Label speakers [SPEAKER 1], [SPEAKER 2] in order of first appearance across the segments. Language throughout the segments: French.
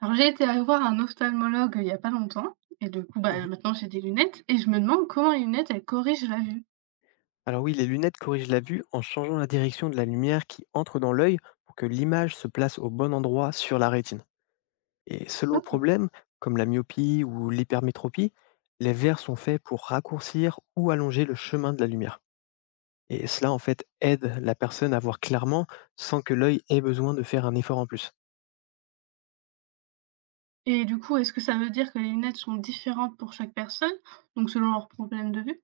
[SPEAKER 1] Alors j'ai été aller voir un ophtalmologue il y a pas longtemps et du coup, bah,
[SPEAKER 2] Mmh.
[SPEAKER 1] maintenant j'ai des lunettes et je me demande comment les lunettes elles corrigent la vue.
[SPEAKER 2] Alors oui, les lunettes corrigent la vue en changeant la direction de la lumière qui entre dans l'œil pour que l'image se place au bon endroit sur la rétine. Et selon le
[SPEAKER 1] Ok.
[SPEAKER 2] problème, comme la myopie ou l'hypermétropie, les verres sont faits pour raccourcir ou allonger le chemin de la lumière. Et cela en fait aide la personne à voir clairement sans que l'œil ait besoin de faire un effort en plus.
[SPEAKER 1] Et du coup, est-ce que ça veut dire que les lunettes sont différentes pour chaque personne, donc selon leur problème de vue?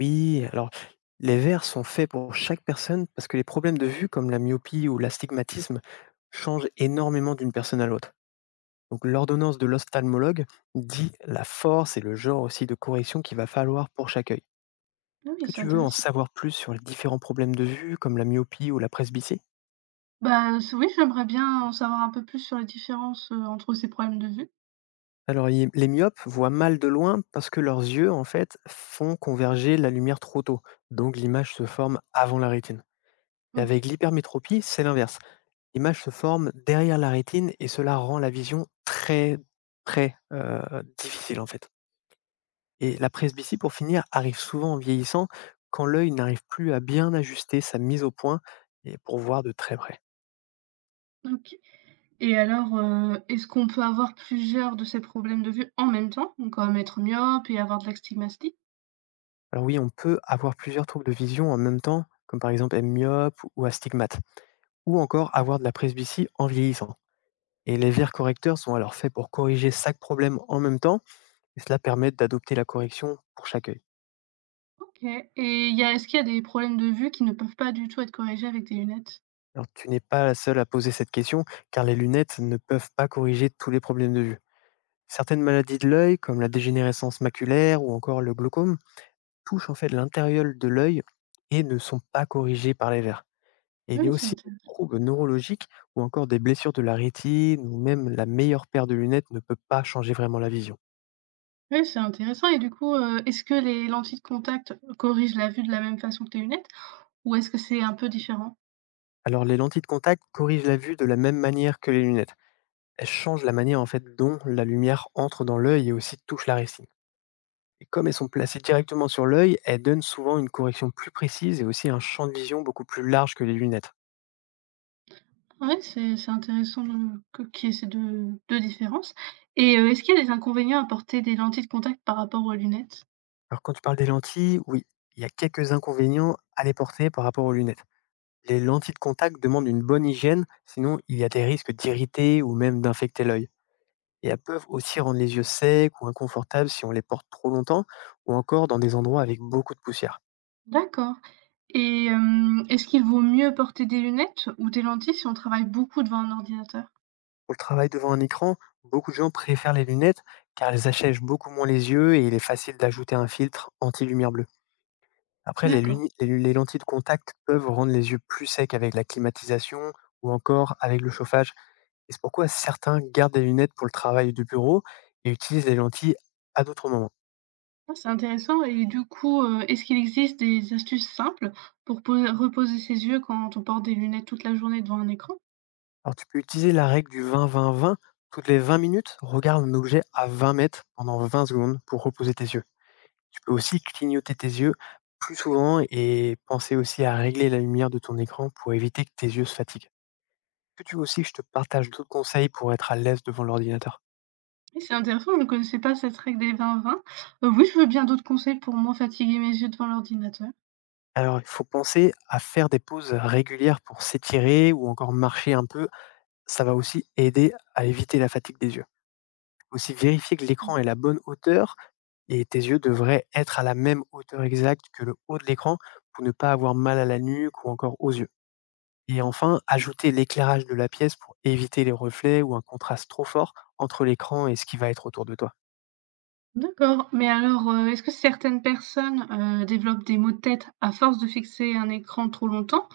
[SPEAKER 2] Oui, alors les verres sont faits pour chaque personne parce que les problèmes de vue comme la myopie ou l'astigmatisme changent énormément d'une personne à l'autre. Donc l'ordonnance de l'ophtalmologue dit la force et le genre aussi de correction qu'il va falloir pour chaque œil. Est-ce
[SPEAKER 1] Ah oui,
[SPEAKER 2] que
[SPEAKER 1] ça
[SPEAKER 2] tu veux en
[SPEAKER 1] intéresse.
[SPEAKER 2] savoir plus sur les différents problèmes de vue comme la myopie ou la presbytie?
[SPEAKER 1] Oui, j'aimerais bien en savoir un peu plus sur les différences entre ces problèmes de vue.
[SPEAKER 2] Alors les myopes voient mal de loin parce que leurs yeux en fait font converger la lumière trop tôt. Donc l'image se forme avant la rétine. Et
[SPEAKER 1] Ok.
[SPEAKER 2] avec l'hypermétropie, c'est l'inverse. L'image se forme derrière la rétine et cela rend la vision très, très, difficile, en fait. Et la presbytie, pour finir, arrive souvent en vieillissant quand l'œil n'arrive plus à bien ajuster sa mise au point et pour voir de très près.
[SPEAKER 1] Ok. Et alors, est-ce qu'on peut avoir plusieurs de ces problèmes de vue en même temps, donc comme être myope et avoir de l'astigmatisme.
[SPEAKER 2] Alors oui, on peut avoir plusieurs troubles de vision en même temps, comme par exemple être myope ou astigmate, ou encore avoir de la presbytie en vieillissant, et les verres correcteurs sont alors faits pour corriger cinq problèmes en même temps, et cela permet d'adopter la correction pour chaque œil.
[SPEAKER 1] OK et il y a est-ce qu'il y a des problèmes de vue qui ne peuvent pas du tout être corrigés avec des lunettes?
[SPEAKER 2] Alors, tu n'es pas la seule à poser cette question, car les lunettes ne peuvent pas corriger tous les problèmes de vue. Certaines maladies de l'œil, comme la dégénérescence maculaire ou encore le glaucome, touchent en fait l'intérieur de l'œil et ne sont pas corrigées par les verres. Et
[SPEAKER 1] Ah
[SPEAKER 2] il y a
[SPEAKER 1] oui, c'est
[SPEAKER 2] aussi des
[SPEAKER 1] intéressant.
[SPEAKER 2] troubles neurologiques ou encore des blessures de la rétine ou même la meilleure paire de lunettes ne peut pas changer vraiment la vision.
[SPEAKER 1] Oui, c'est intéressant et du coup, est-ce que les lentilles de contact corrigent la vue de la même façon que les lunettes ou est-ce que c'est un peu différent?
[SPEAKER 2] Alors, les lentilles de contact corrigent la vue de la même manière que les lunettes. Elles changent la manière en fait dont la lumière entre dans l'œil et aussi touche la rétine. Et comme elles sont placées directement sur l'œil, elles donnent souvent une correction plus précise et aussi un champ de vision beaucoup plus large que les lunettes.
[SPEAKER 1] Oui, c'est intéressant de que qu'il y ait ces deux différences
[SPEAKER 2] Mm.
[SPEAKER 1] et est-ce qu'il y a des inconvénients à porter des lentilles de contact par rapport aux lunettes?
[SPEAKER 2] Alors quand tu parles des lentilles, oui, il y a quelques inconvénients à les porter par rapport aux lunettes. Les lentilles de contact demandent une bonne hygiène, sinon il y a des risques d'irriter ou même d'infecter l'œil. Et elles peuvent aussi rendre les yeux secs ou inconfortables si on les porte trop longtemps ou encore dans des endroits avec beaucoup de poussière.
[SPEAKER 1] D'accord et est-ce qu'il vaut mieux porter des lunettes ou des lentilles si on travaille beaucoup devant un ordinateur?
[SPEAKER 2] Pour le travail devant un écran, beaucoup de gens préfèrent les lunettes, car elles achègent beaucoup moins les yeux et il est facile d'ajouter un filtre anti-lumière bleue. Après, les,
[SPEAKER 1] D'accord.
[SPEAKER 2] luni- les lentilles de contact peuvent rendre les yeux plus secs avec la climatisation ou encore avec le chauffage. Et c'est pourquoi certains gardent des lunettes pour le travail de bureau et utilisent les lentilles à d'autres moments.
[SPEAKER 1] Ah, c'est intéressant et du coup, est-ce qu'il existe des astuces simples pour po reposer ses yeux quand on porte des lunettes toute la journée devant un écran?
[SPEAKER 2] Alors, tu peux utiliser la règle du 20-20-20. Toutes les 20 minutes, regarde un objet à 20 mètres pendant 20 secondes pour reposer tes yeux. Tu peux aussi clignoter tes yeux plus souvent et penser aussi à régler la lumière de ton écran pour éviter que tes yeux se fatiguent. Est-ce que tu veux aussi que je te partage d'autres conseils pour être à l'aise devant l'ordinateur?
[SPEAKER 1] Eh, c'est intéressant, je ne connaissais pas cette règle des 20-20. Oui, je veux bien d'autres conseils pour moins fatiguer mes yeux devant l'ordinateur.
[SPEAKER 2] Alors, il faut penser à faire des pauses régulières pour s'étirer ou encore marcher un peu. Ça va aussi aider à éviter la fatigue des yeux. Aussi, vérifier que l'écran est à la bonne hauteur, et tes yeux devraient être à la même hauteur exacte que le haut de l'écran pour ne pas avoir mal à la nuque ou encore aux yeux. Et enfin, ajouter l'éclairage de la pièce pour éviter les reflets ou un contraste trop fort entre l'écran et ce qui va être autour de toi.
[SPEAKER 1] D'accord, mais alors, est-ce que certaines personnes, développent des maux de tête à force de fixer un écran trop longtemps,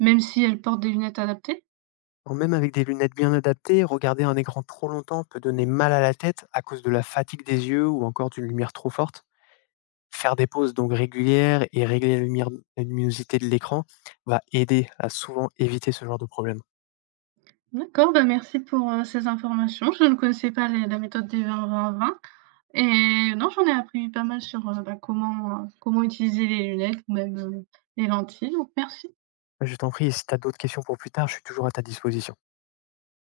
[SPEAKER 1] même si elles portent des lunettes adaptées?
[SPEAKER 2] Bon, même avec des lunettes bien adaptées, regarder un écran trop longtemps peut donner mal à la tête à cause de la fatigue des yeux ou encore d'une lumière trop forte. Faire des pauses donc régulières et régler la luminosité de l'écran va aider à souvent éviter ce genre de problème.
[SPEAKER 1] D'accord, bah, merci pour, ces informations. Je ne connaissais pas les la méthode des 20-20-20. Et non, j'en ai appris pas mal sur, bah, comment, comment utiliser les lunettes ou même, les lentilles, donc merci.
[SPEAKER 2] Je t'en prie, si tu as d'autres questions pour plus tard, je suis toujours à ta disposition.